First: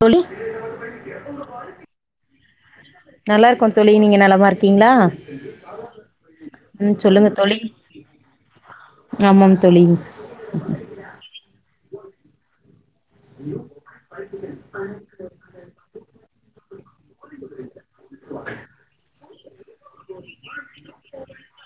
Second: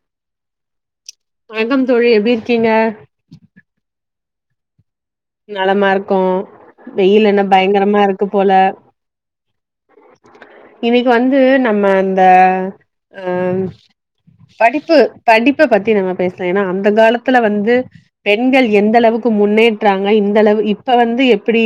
தோழி வேங்கம் தோழி எப்டி இருக்கீங்க நீ நீங்க நலமா இருக்கீங்களா நலமா இருக்கோ ம் சொல்லுங்க வெயில் என்ன தோழி பயங்கரமா இருக்கு போல ஆமாம் தோழி இன்னைக்கு வந்து நம்மம் தா அஹ்ம் படிப்பு படிப்ப பத்தி நம்ம பேசலா ஏன்னா அந்த காலத்துல வந்து பெண்கள் எந்த அளவு குமுன்னே இத்தாங்க இந்தளவு இப்ப வந்து எப்படி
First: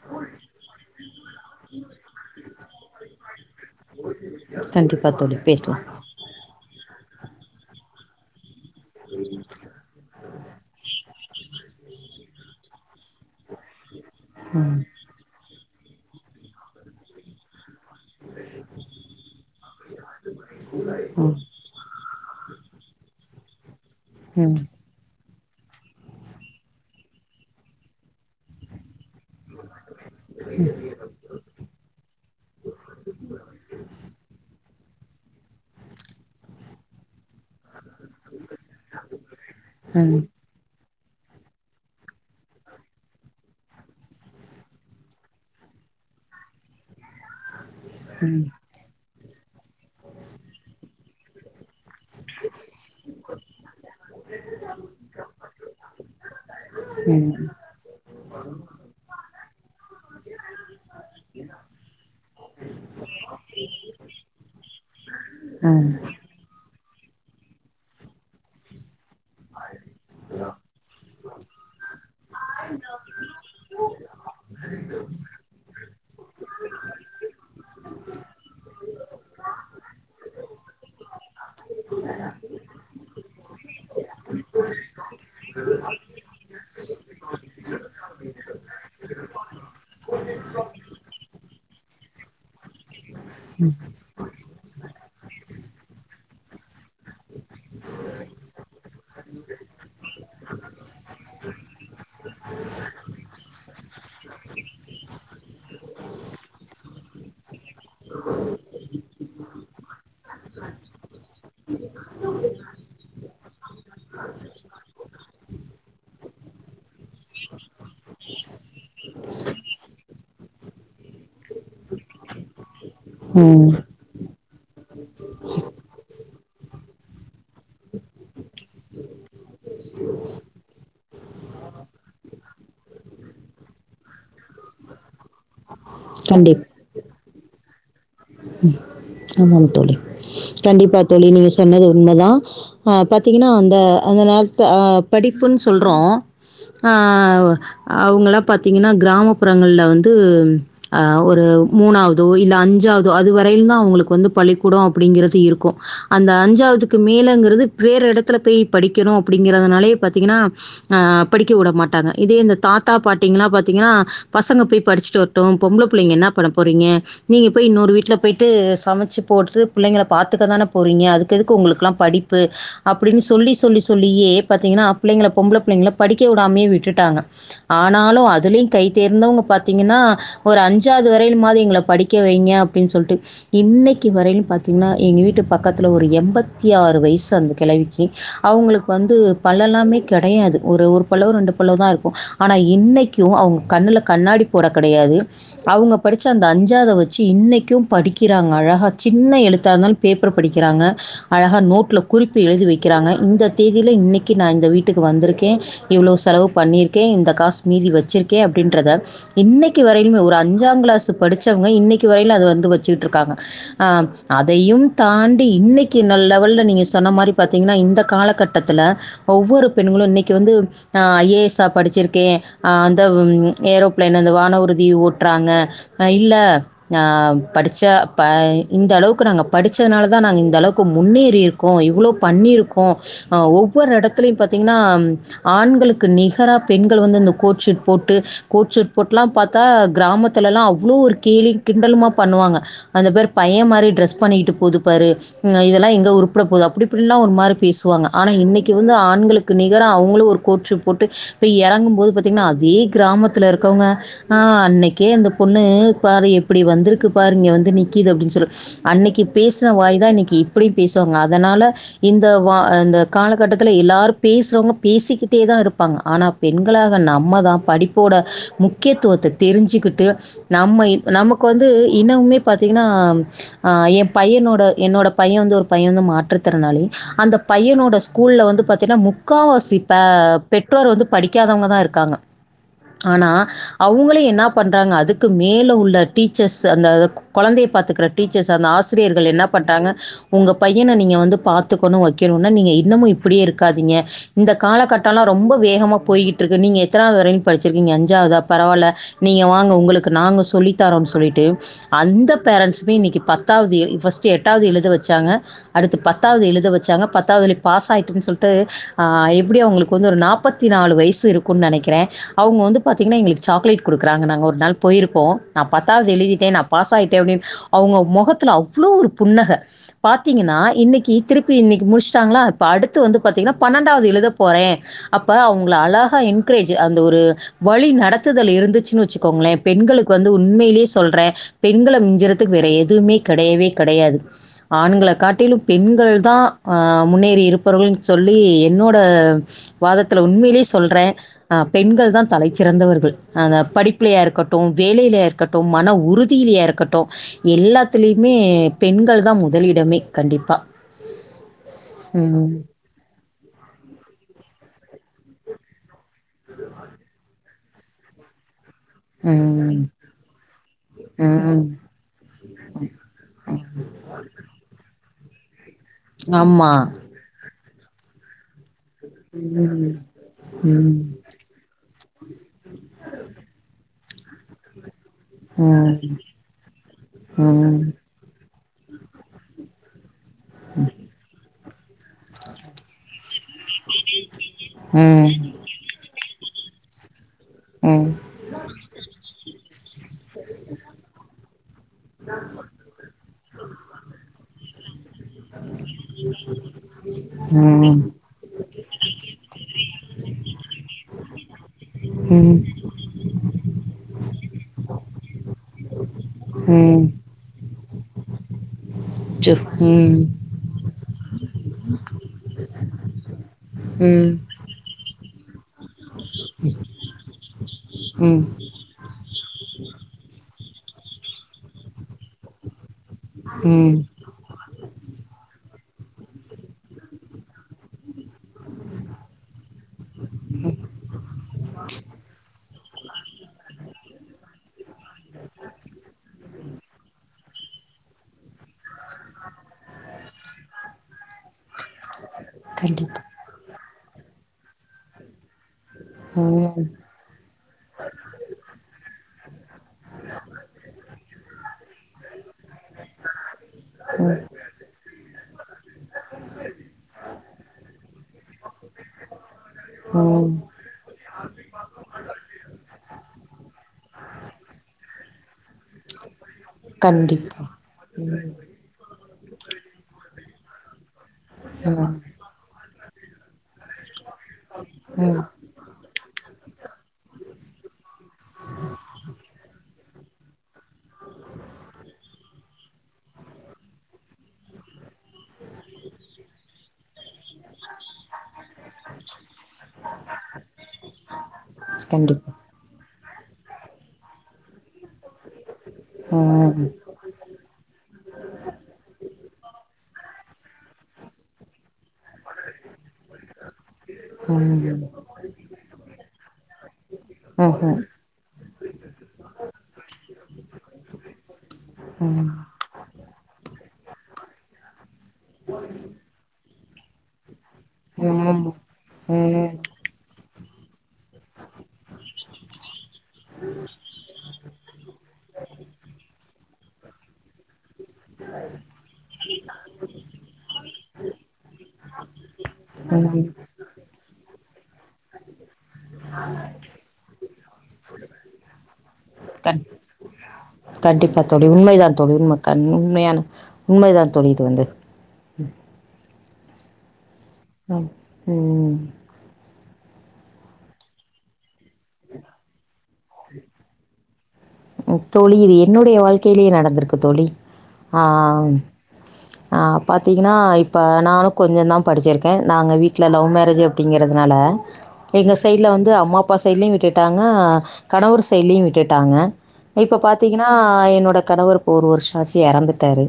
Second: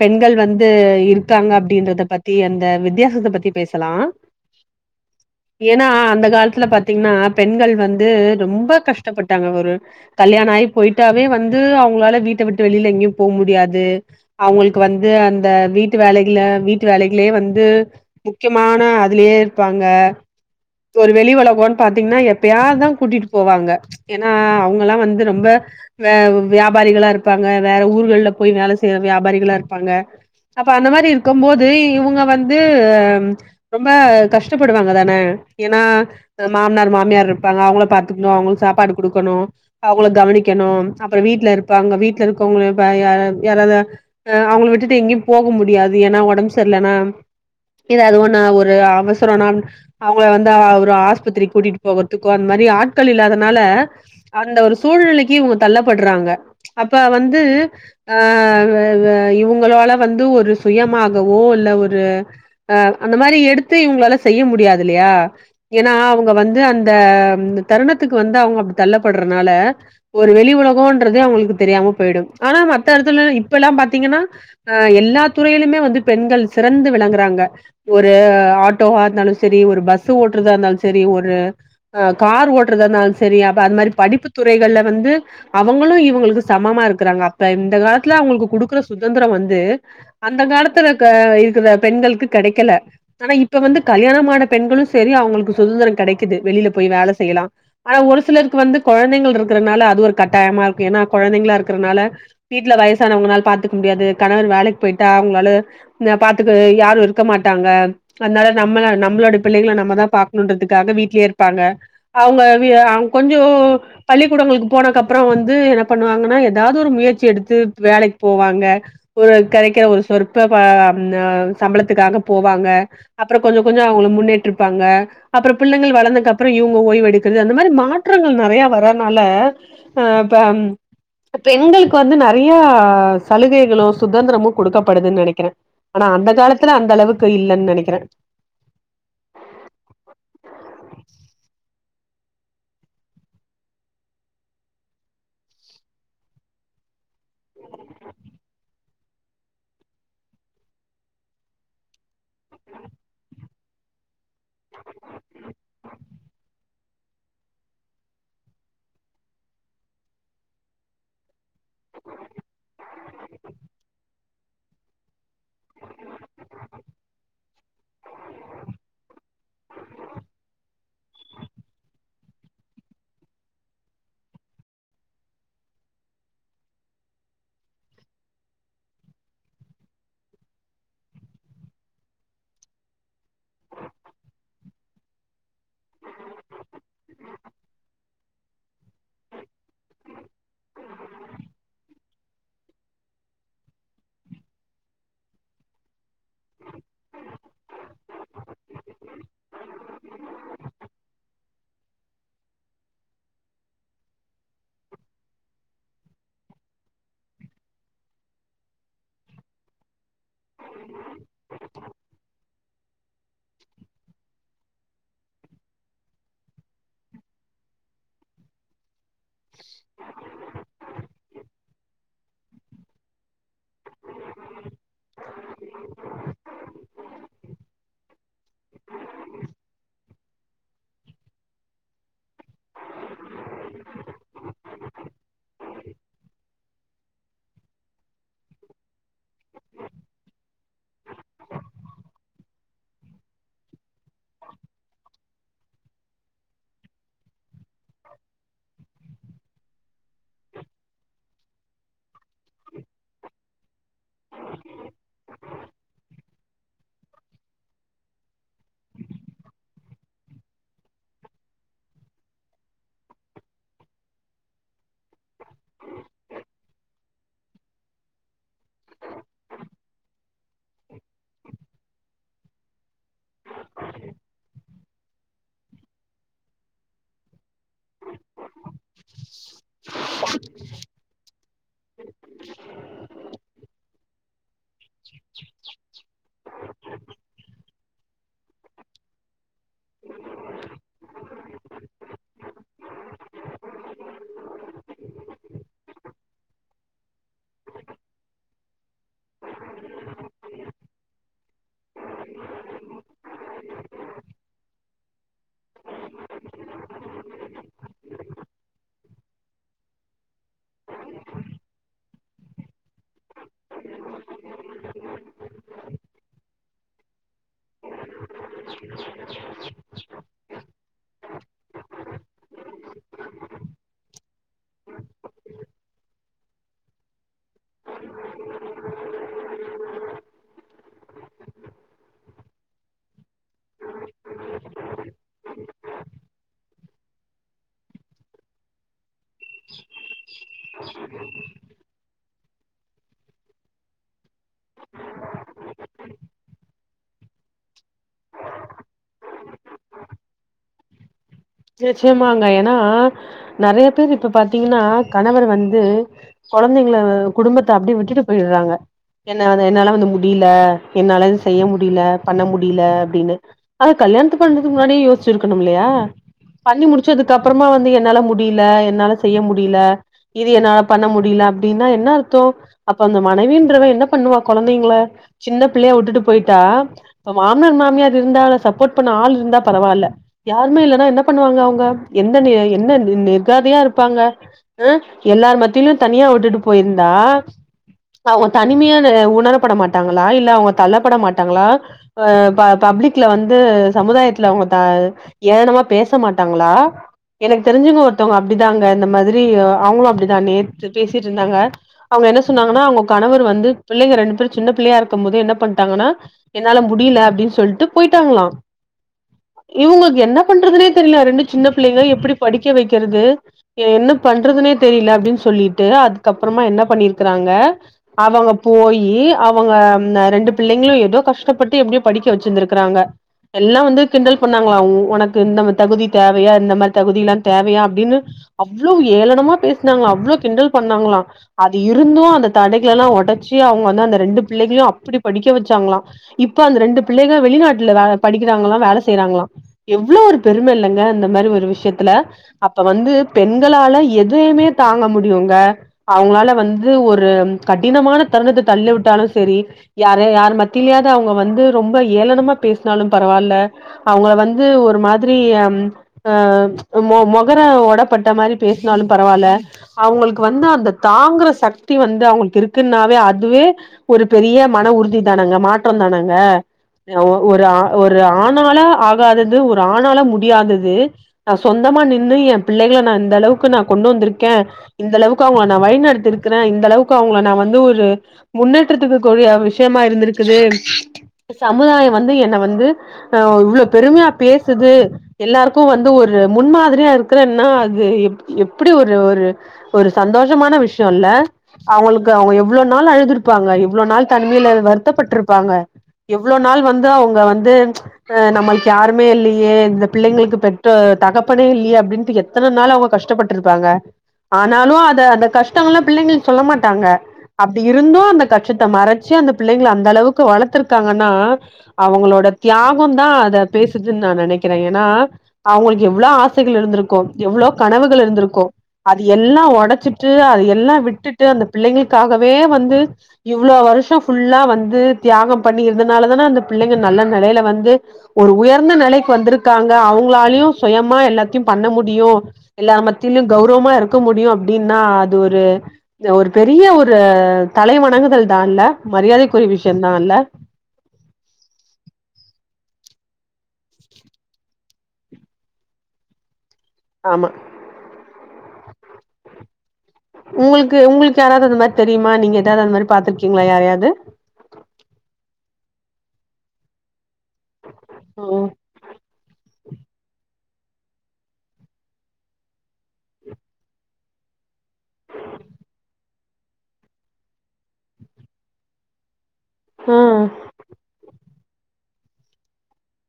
பெண்கள் வந்து இருக்காங்க அப்டின்றத பத்தி யன் த வித்யாசத்த பத்தி பேசலாம் கண்டிப்பா தோழி பேசலா ஏன்னா அந்த காலத்துல பாத்தீங்ன்னா பெண்கள் வந்து ரொம்ப கஷ்டப்பட்டாங்க ஒரு கல்யாணம் ஆயி போய்ட்டாவே வந்து அவங்களால வீட்டு ட்டு வெளில எங்கயும் போக முடியாது அவுங்களுக்கு ம் வந்து அந்த வீட்டு வேலைகள வீட்டு வேலைகளே வந்து முக்கியமான அதுலயே இருப்பாங்க ஒரு வெளி ம் ஒலகம்ன்னு பாத்தீங்கன்னா எப்பயாது தான் கூ கூட்டிட்டு போவாங்க ஏன்னா ம் அவங்கல்லாம் வந்து ரொம் ம்ப வ வியாபாரிகளா இருப்பாங்க வேற ஊர்கள்ல போய் வேல செய்ற வியாபாரிகளா இருப் பாங்க அப்ப அந்த மாரி இருக்கும்போது இவுங்க வந்து ரொம்ப கஷ்ட போடுவாங்க தான ஏன்னா மாமனார் மாமியார் இருப் பாங்க அவுங்கள பாத்துக்கணும் அவுங்களுக்கு சாப்பாடு குடுக்கணும் அவங்கள ம் கவனிக்கணும் அப்புறம் வீட்ல இருப்பாங்க வீட்ல இருக்கவங்க ப யா யாராவது அவங்கள விட்டுட்டு எங்கயும் போக முடியாது ஏன்னா உடம்பு சரியில்ன்னா இது அதுவு ஒண்ணு ஒரு அவசரம் நா ஆ வந்து ஆஹ் ஒரு ஆஸ்பத்திரிக் கூட்டிட்டு போ போகற்துக்கோ அந்த மாரி ஆட்கள் இல்லாதனால அந்த ஒரு சூழ்நிலைக்கு இவுங்க தள்ளப்படுறாங்க அப்ப ம் வந்து ஆஹ் இவ இவ இவுங்களால வந்து ஒரு சுயமாகவோ இல்ல ஒரு ஆஹ் அந்த மாரி எடுத்து இவுங்களால செய்ய முடியாது இல்லயா ஏன்னா ம் அவுங்க வந்து அந்த அந்த தருணத்துக்கு வந்து அவுங்க அப்டி தள்ள படுறனால ஒரு வெளி உலகம்ன்றதே அவுங்களுக்கு தெரியாம போயிடும் ஆனா மத்த இடத்துல இப்பெல்லாம் பாத் தீங்கன்னா ஆஹ் எல்லா துறையிலுமே வந்து பெண்கள் சிறந்து விளங்குறாங்க ஒரு ஆட்டோவா இருந்தாலும் சரி ஒரு பஸ்ஸு ஓட்றதா இருந்தாலும் சரி ஒரு ஆஹ் கார் ஓட்றதா இருந்தாலும் சரி அப்ப அது மாரி படிப்பு துறைகள்ல வந்து அவங்களும் இவங்களுக்கு சமமா இருக்குறாங்க அப்ப இந்த காலத்துல அவுங்களுக்கு குடுக்குற சுதந்திரம் வந்து அந்த காலத்துல இருக்க இருக்கிற பெண்களுக்கு கெடைக்கல ஆனா இப்ப வந்து கல்யாணம் ஆன பெண்களும் சரி அவுங்களுக்கு சுதந்திரம் கெடைக்குது வெளில போய் வேல செய்யலாம் ஆனா ஒரு சிலருக்கு வந்து கொழந்தைகள் இருக்கறனால அது ஒரு கட்டாயமா இருக்கும் ஏன்னா கொழந்தைங்களா இருக்கறனால வீட்ல வயசானவங்களால பாத்துக்க முடியாது கணவர் வேலைக்கு போய்ட்டா அவங்களால பாத்துக்க யாரும் இருக்க மாட்டாங்க அதனால நம்மள நம்ம நம்ளோட பிள்ளைகள நம்ம தான் பாக்கணுன்றதுக்காக வீட்லயே இருப்பாங்க அவுங்க வீ அங் கொஞ்சம் பள்ளிக்கூடங்களுக்கு போனக்கப்புறம் வந்து என்ன பண்ணுவாங்கன்னா ஏதாவது ஒரு முயற் சி எடுத்து வேலைக்கு போவாங்க ஒரு கெடைக்கிற ஒரு சொர் இப்ப ப சம்பளத்துக்காக போவாங்க அப்ற கொஞ்ச ம் கொஞ்ச அவுங்குள முன்னே ட்ருப்பாங்க அப்புற புள்ளைங்கள் வளந்தக்க அப்ற இவுங்க ஓய்வு எடுக்குற்து அந்த மாரி மாற்றங்கள் நறயா வரனால அ இப்ப பெண்கள்க் வந்து நறையா சலுகைகளு சுதந்ரமு குடுக்கப்படுது நெனக்கிற அனா அந்த கண்டிப் காலத்துல அந்த அளவுக் கு இல்லன் நெனக்கிற அமாம் தோழி கண்டிப்பா தோழி நீங்க சொன்னது உண்மதா அ பாத்தீங்னா அந்த அந்த நேரத்த அ படிப்புன் சொல்றோ ஆ ஒ அவுங்கலா பாத்தீங்கனா கிராமப்புறங்கள் ல வந்து அ ஒரு மூணாவ்தோ இல்ல அஞ்சாவ்தோ அதுவரையில்தா அவங்ளு கொந்து பள்ளிக்கூடோ அப்புடிங்கிறது இருக்கு அந்த அஞ்சாவ்துக்கு மேலங்குறது வேற எடத்துல பேய் படிக்கனு அப்புடிங்கிறதுனாலே பாத்திங்கனா அ படிக்க உடமாட்டாங்க இதே இந்த தாத்தா பாட்டிங்ளா பாத்திங்கனா பசங்க பேய் படிச்சிட்டு வர்ட்டு பொம்ள புள்ளைங்க என்னா பண்ண போறிங்க நீங்க போய் இன்னொரு வீட் ட்ல பொய்ட்டு மச்சு போட்டு புள்ளைங்கள பாத்துக்கதான போறீங்க அதுக்கு எதுக்கு ஒங்ளுக்குலா படிப்பு அப்புடின் சொல்லி சொல்லி சொல்லியே பாத்தீங்ன்னா பிள்ளைங்ள பொம்ள பிள்ளைங்ள படிக்க உடாம்யே விட்டுட்டாங்க ஆனாலு அதுலி கைத்தேர்ந்தவுங்க பாத்தீங்கனா ஒரு அஞ்சாது வரையிலிமாது எங்ள படிக்க வைங்க அப்டின் சொல்ட்டு இன்னக்கி வரைலு பாத்தீங்னா எங்கெ வீட்க் பக்கத்ல ஒரு எம்பத்திஆறு வய்சு அந் கிளவிக்கி அவுங்ளுக்கு வந்து பல்லலாமே கெடயாது ஒரு ஒரு பல்லோ ரெண்டு பல்லோதா இருக்கு அனா இன்னைக்கு அவுங்க கண்ணுல கண்ணாடி போடக் கடையாது அவுங்க படிச்ச அந்த அஞ்சாத வச்சு இன்னக்கு படி கிறாங்க அழகா சின்ன எழுத்தா இருந்தாலு பேப்பர் படிக்கிறாங்க அழகா நோட்ல குறிப்பு எழுதி வக்கிறாங்க இந்த தேதில இன்னக்கி நா இந்த வீட்டுக்கு வந்துருக்கே இவ்ளோ செலவு பண்ணிருக்கே இந்த காஸ் மீதி வச்சிர்க்கே அப்டின்றத இன்னக்கி வரயிலுமே ஒர் அஞ்சாங்ளாஸு படிச்சவ்ங்க இன்னக்கி வரையில அது வந்து வ சிகிட்ருக்காங்க அ அதையும் தாண்டி இன்னக்கி நல் லெவல்ல நீங்க சொன்ன மாரி பாத்தீங்ன்னா இந்த காலகட்டத்துல ஒவ்வொரு பெண்ணுகளு இன்னக்கி வந்து அ ஏ சா படிச்சிருக்கே ஆ அந்த ஏரோப்ளேன் அந்த வான உறுதி ஓட்றாங்க ஆ இல்ல ஆ அ ப இந்த அளவுக்கு நாங்க படிச்சதுனா னால்தா நாங் இந்த அளவுக்கு முன்னேறி இருக்கோ இவ்ளோ பண்ணிருக்க அ ஒவ்வொரு எடத்துலையு பாத்தீங்னா ஆண்களுக்கு நிகரா பெண்கள் வந்து இந்த கோட்ஷீட் போட்டு கோட்ஷீட் போட்லா பாத்தா க்ராமத்துலல்லா அவ்ளோ ஒரு கேலியு கிண்டலுமா பண்ணுவாங்க அந்த பாரு பைய மாரி ட்ரெஸ் பண்ணியிட்டு போது பாரு ம் இதெல்லா எங்க உருப்ட போது அப்டி இப்டிலா ஒரு மாரி பேசுவாங்க ஆனா இன்னக்கி வந்து ஆண்களுக்கு நிகரா அவுங்களு ஒரு கோட்ஷுட் போட்டு பொய் எறங்கும் போது பாத்தீங்னா அதே க்ராமத்துல இருக்கவுங்க நா அன்னைக்கே அந்த பொண்ணு பாரு எப்டி வந்த்ருக்கு பாரு இங்க வந்து நிக்கிது அப்டின் சொலு அன்னக்கி பேஸ்ன வாய் தா இன்னக்கி இப்டியு பேசுவாங்க அதனால இந்த வா ஆ இந்த காலகட்டத்துல எல்லாரு பேசுறவங்க பேசிக்கிட்டே தா இருப்பாங்க ஆனா பெண்களாக நம்ம தா படிப்போட முக்கியத்துவத்த தெரிஞ்சுக்கிட்டு நம்ம எ நமக்கு வந்தூ இன்னவ்மே பாத்தீங்கன்னா ஆ எ பையனோட என்னோட பைய வந்து ஒரு பைய வந்து மாற்று திறனாலி அந்த பையனோட ஸ்கூல்ல வந்து பாத்தீனா முக்காவாசி பே பெற்றோர் வந்து படிக்காதவங்க தா இருக்காங்க ஆனா அவ்ங்களே என்னாப் பண்றாங்க அதுக்கு மேல உள்ள டீச்சர்ஸ் அந்த த கொழந்தைய பாத்துக்குற டீச்சர்ஸ் அந்த ஆசிரியர்கள் என்னாப் பண்றாங்க உங்க பையன நீங்க வந்து பாத்துக்கணு வைக்கணுன்னா நீங்க இன்னமு இப்டியே இருக்காதீங்க இந்த காலாக்கட்டல்லா ரொம்பொ வேகமா போய்கிட்ருக்கு நீங்க எத்தனாவ்து வரைலியு படிச்சிருக்கீங்க அஞ்சாவ்தா பரவா இல்ல நீங்க வாங்க உங்களுக்கு நாங்க சொல்லி தரோன் சொல்லிட்டு அந்த பேரன்ஸ்மே இன்னக்கி பத்தாவ்து எ ஃபஸ்ட்டு எட்டாவது எழுத வெச்சாங்க அடுத்து பத்தாவ்து எழத வெச்சாங்க பத்தாவ்துலயு பாஸ் ஆயிட்டன் சொல்ட்டு ஆ எப்டியு அவ்ங்களுக்கு வந்து ஒரு நாப்பத்தி நாலு வயசு இருக்குன் நெனக்கிறே அவ்ங்க வந்து பாத்தீங்கன்னா எங்களுக் சாக்லேட் குடுக்குறாங்க நாங்க ஒரு நாள் போயிருக்கோ நா பத்தாவ்து எழுதி நா பாஸ் ஆய்ட்டே அப்டின் அவ்ங்க மொகத்துல அவ்ளோ ஒரு புன்னக பாத்தீங்கன்னா இன்னக் கி திருப்பி இன்னக்கி முடிஷ்ட்டாங்ளா இப்ப அடுத்து வந்து பாத்தீங்கன்னா பன்னெண்டாவ்து எழுத போறே அப்ப அவ்ங்கள அழஹா என்க்ரேஜு அந்த ஒரு வழி நடத்துதல் இருந்துச்சுனு வச்சுக்கோங்ளே பெண்களுக்கு வந்து உண்மையிலயே சொல்றே பெண்கள மிஞ்சறத்துக் வேற எதுவுமே கெடையவே கடையாது ஆண்கள காட்டிலு பெண்கள் தா ஆ முன்னேறி இருப்பரவகள்ன் சொல்லி என்னோட வாதத்துல உண்மையிலயே சொல்ற ஆ பெண்கள் தா தலைச்சிறந்தவர்கள் அதா படிப்புலையா இருக்கட்டு வேலையிலையா இருக்கட்டும் மன உறுத் திலியா இருக்கட்டு எல்லாத்துலயிமே பெண்கள் தா முதலிடமே கண்டிப்பா நிச்சயமாங்க ஏன்னா நறைய பேர் இப்ப பாத்தீங்கன்னா கணவன் வந்து கொழந்தைங்கள அ குடும்பத் த்த அப்படி விட்டுட்டு போயிடறாங்க என்ன ம் என்னால வந்து முடியல என்னால செய்ய ம் முடியல பண்ண முடியல அப்படின்னு அத கல்யாணத்து பண்றதுக்கு முன்னாடியே யோசிச் இருக்கனு மில்லையா பண்ணி ஆமாம் முடிச்சதுக்கு அப்புறமா வந் து என்னால மு முடியல என்னால செய்ய முடியல இது என்னால ம் பண்ண முடியல அப்டின்னா என்ன அர்த்தோ அப்ப அந்த மனைவி என்றவ என்ன பண்ணுவா கொழந்தைங்கள சின்ன புள்ளைய ம் வுட்டுட்டு போயிட்டா மாமனார் ம் மாமியார் இருந்தால சப்போட் பண்ண ஆள் இருந்தா பரவால யாருமே இல்லன்னா என்ன வாங்க அவங்க எந்த என்ன நி தனியா இருப்பாங்க ஹ ம் எல்லார் மத்தியிலு தனியா விட்டுட்டு போய்ந்தா ம் அவங்க தனிமையா உணரப்பட மாட்டாங்களா இல்ல அவங்க தள்ளப்பட மாட்டாங்களா அஹ் பப்ளிக்ல வந்து சமுதாயத்துல அவுங்க தால் ஏன் நம பேச மாட்டாங்களா எனக்கு தெரிஞ்சவங்க ம் ஒருத்தவங்க அப்டிதாங்க இந்த மாதிரி அவங்களு அப்படிதா நேத்து பேசிட்டு இருந்தாங்க அவங்க என்ன ம் சொன்னாங்கன்னா அவங்க கணவர் வந்து பிள்ளைங்க ரெண்டு பேரும் சின்ன பிள்ளையா இருக்கும் போதே என்ன பண்ணிட்டாங்கனா என்னால ம் முடியல அப்டின்னு சொல்லிட்டு போயிட்டாங்ளா ஜ்ஹூம் தெரில ரெண்டு சின்ன பிள்ளைங்க எப்படி படிக்க வைக்கிறது. என்ன ம் பண்றதுனே தெரில. அப்படின்னு சொல்லிட்டு அதுக்கப்புறமா என்ன பண்ணிருக்கிறாங்க. ம் ம் அவங்க போய் அவங்க ரெண்டு பிள்ளைங்களு எதோ கஷ்டப்பட்டு எப்படியோ படிக்க வச்சிருந்திருக்கிறாங்க. எல்லா ம் வந்து கிண்டல் பண்ணாங்ளா உனக்கு நம்ம தகுதி தேவையா இந்த மாதிரி தகுதி எல்லா தேவையா அப்டின்னு அவ்ளவு ஏளனமா பேசு னாங்களா அவ்ளோ கிண்டல் பண்ணாங்ளா அது இருந்து அந்த தடைக் ல்லாம் ஒடச்சி அவங்க வந்து அந்த ரெண்டு பிள்ளைகளையு அப்படி படிக்க வெச்சாங்களா இப்ப அந்த ரெண்டு பிள்ளைக வெளிநாட்டுல வே படிக்கிறாங்களா வேல செய்யறாங்களா எவ்வளோ ஒரு பெரும இல்லங்க இந்த மாரி ஒரு விஷயத்துல அப்ப வந்து கண்டிப்பா பெண்களால எதயுமே தாங்க முடியுங்க. அவுங்களால ம் வந்து ஒரு ம் கடினமான தருணத்த தள்ள விட்டாலு செரி யாரு யாரு மத்திலயாது அவுங்க வந் ந்து ரொம்ப ஏலனமா பேசுனாலு பரவால்ல அவுங்ள வந் மாதிரி எம் அ மொ-மொகர வோட தொட்ட மாரி பேஸ்னாலு பரவால அவுங்களுக்கு ம் வந்து அந்த தாங்குற சக்தி வந்து அவுங்களுக் இருக்குன்னாவே அது அதுவே ஒரு பெரிய மன உறுதி தானங்க மாற்றந்தானங்க அ ஓ கண்டிப்பா ஒரு ஆ ஒரு ஆனாள ஆ வாதது ஒரு ஆணால முடியாதது நா சொந்தமா ம் நின்னு எ பிள்ளைங்ள நா அந்த அளவுக்கு நா கொண்டு வந்துருக் கே இந்தளவுக்கு ம் அவுங்க நா வழிநடத்திருக் ருக்கிறே இந்த அளவுக்கு அவுங்ல நா வந்து ஒரு முன்னேற்றத்துக்கு கூரிய விஷ்யமா ஆ இருந்திருக்குது சமுதாயோ வந்து என்ன வந்து இவ்ளோ பெருமையா பேசுது எல்லாருக்கு வந்து ஒரு முன்மாதிரியா இருக்கறன்னா அது எப்டி ஒரு ஒரு ஒரு சந்தோஷமான விஷயோல அவுங்ளுக்கு கண்டிப்பா அவுங்க எவ்ளோ நாள் அழுது இருப்பாங்க இவ்ளோ நாள் தனிமைல வருத்தப்பட்ருப்பாங்க எவ்ளோ நாள் ம் வந்து அவுங்க வந்து அஹ் நம்ம ஒன்னுமே இல்லியே இந்த பிள்ளைங்களுக்கு பெத்த தகப்பனே இல்லியே அப்டின்னு எத்தன நாளா அவுங்க கஷ்டபட்ருப்பாங்க ஆனாலு ம் அத அந்த கஷ்டலெல்லா பிள்ளைங்க சொல்ல மாட்டாங்க அப்டி ம்ஹ்ம் இருந்து அந்த கஷ்டத்த மறச்சி அந்த பிள்ளைங்கள அந்த அளவுக்கு வளத்திருக்காங்கன்னா அவுங்களோட ம் தியாகம் தா அத பேசுதுன்னு நா நெனைகிற ஏன்னா அவுங்ளுக்கு எவ்ளோ ஆசைகள் இருந்திருக் இருக்கோ எவ்ளோ கனவுகள் ம் இருந்துருக்கு ம் அது எல்லா ம் உடச்சிட்டு அது எ எல்லா விட்டுட்டு அந்த பிள்ளைங்களுகாகவே வந்து இவ்ளோ வருஷோ ஃபுல்லா வந்து தியாகம் பண்ணி இருந்தனால தான அந்த பிள்ளைங்க நல்ல நெலையில வந்து ஒரு உயர்ந்த நெலைக்கு வந்திருக்காங்க அவங்ளாலையு சுயமா எல்லாத்தையு பண்ண முடியும் எல்லா மத்தியிலும் கௌரமா இருக்க முடியும் அப்டி அப்டின்னா அது ஒரு ந்த ஒரு பெரிய ஒரு தலை வணங்குதல் தான்ல்ல மரியாதைக்குரிய கண் விஷயம் தான்ல்ல கண்டிப்பா தோழி உண்மைதான் தோழி உண்ம கண் உண்மையான உண்மைதா தோழி இது வந்து ம் ஆமா உம் உங்ளுக்கு உங்ளுக்கு யாராவது அது மாரி தெரியுமா நீங்க எதாவது அந்த மாரி பாத்துருகீங்களா யாரையாது உம் தோழி இது என்னுடைய வாழ்கையிலையே நடந்திருக்கு தோழி ம் ஆஹ்ஹா ஆஹ் பாத்தீங்ன்னா இப்போ நானு கொஞ்சோ தா படிச்சிருக நாங்க வீட்ல லவ் மேரேஜ் அப்டிங்கிறதுனால எங்க சைடுல வந்து அம்மா அப்பா சைடுலயையு விட்டுடாங்க கணவர் சைடுலயையு விட்டுடாங்க இப்ப ஆ பாத்தீங்ன்னா என்னோட கணவர் இப்ப ஒரு வருஷோ ஆச்சி எறந்துட்டாரு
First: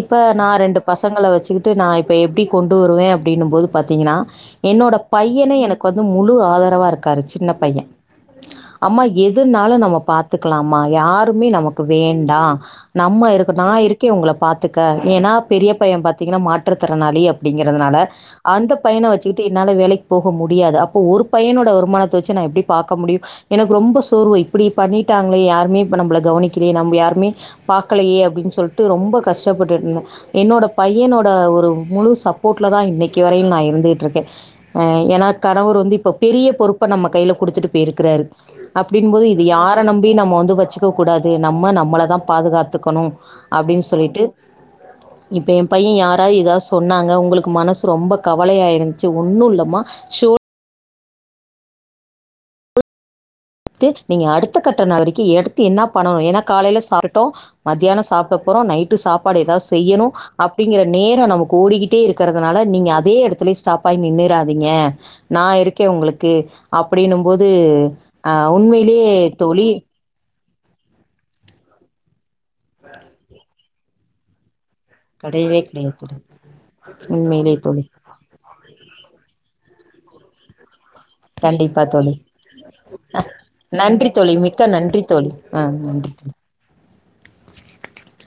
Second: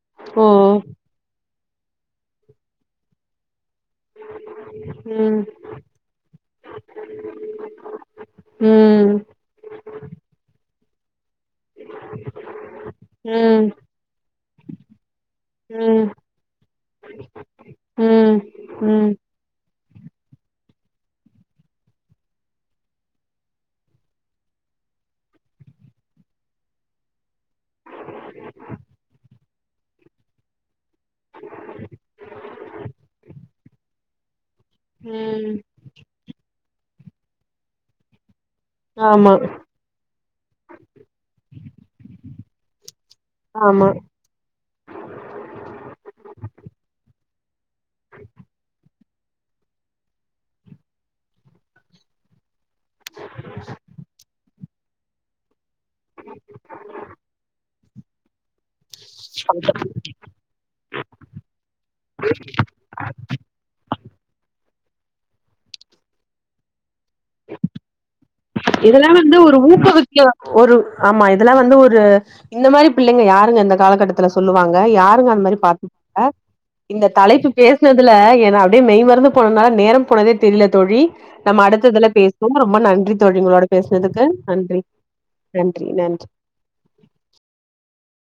இப்ப ஓ நா ரெண்டு பசங்கள வெச்சுக் நா இப்ப எப்டி கொண்டு வருவே அப்டினு போது பாத்தீங்ன்னா என்னோட ம் பையனே எனக்கு வந்து முழு ஆதரவா இருக்காரு சின்ன பையன் அம்மா ம் எதுனாலு நம்ம பாத் லாமா யார் டுமே நமக்கு வேண்டா நம்ம இருக் ம் நா இருக்கே உங்க பாத்துக்க ஏன்னா பெரிய பையன் ம் பாத்தீங்கன்னா மாற்றுத்திறனாளி அப்டிங்கிறதுனால ம் அந்த பையன ம் வெச்சிகிட்டு என்னால வேலைக் போக முடியாது அப்போ ஒரு பையனோட வருமானத்த வெச்சு நா எப்டி பாக்க முடியு எனக்கு ரொம்ப சோர்வு இப்டி பண்ணிட் விட்டாங்ளே யாருமே இப்ப நம்பள கவனிக்கிலையே நம்ப யாருமே பாக்கலையே அப்டின்னு சொல்டு ரொம்ப கஷ் த்தபட்டு இருந்த என்னோட பையனோட ஒரு முழு சப்போர்ட்ல தா இன்னிக்கி வரையில் நா இருந்துகிட்டு இருக்கே ஆ எனா ம் கணவர் வந்து இப்ப பெரிய பொறுப் இப்ப நம்ம கையில குடுத்துட்டு போயிருக்கிறாரு அப்படிங் போது ஆமா இது யா நம்பி நம்ம வந்து வெச்சுக்கக் கூடாது நம்ம நம்மள தா பாதுகாத்துக்கணு ஆமா அப்டின்னு சொல்லிட்டு இப்ப எ பைய யாராது ஏதாது சொன்னாங்க உங்களுக்கு மனசு ரொம்ப கவலையாயிருக்கு இது ஒண்ணு இல்லமா சோ த்து நீங்க அடுத் கட்டண வரைக்கு எடுத் த்து என்னா பண்ணணு ஏன்னா காலைல சாப்ட்டுட்டோ மதியானோ சாப்ட அப்புறோ நைட்டு சாப்பாடு ஏதாவது செய்யணோ அப்டீங்குற நேரோ நமக்கு ஓடிக்கிட்டே இருக்கிறதுனால நீங்க அதே எடத்துல ஸ்டாப்பாயி நின்னுறாதீங்க நா இருக்கே உங்களுக்கு அப்படி னும் போது இதலா வந்து ஒரு ஊக்குவிக்க ஒரு ஆமா இதெல்லா வந்து ஒரு இந்த மாரி பிள்ளைங்க யாருங்க இந்த காலக்கட்டத் சொல்லுவாங் யாருங்க அந்த மாதிரி கிடையவே பார்த்தங்க கிடையாது தோழி இந்த தலைப்பு உண்மையிலேயே தோழி பேசினதுல என் அப்படியே மெய் மருந்து போனதால நேர போனதே தெரியல தோழி நம்ம கண்டிப்பாக அடுத்ததுல தோழி பேசுவோம் ரொம்ப நன்றி தோழி உங்களோட நன்றி பேசுனதுக்கு தோழி மிக்க நன்றி தோழி ஆ நன்றி ம்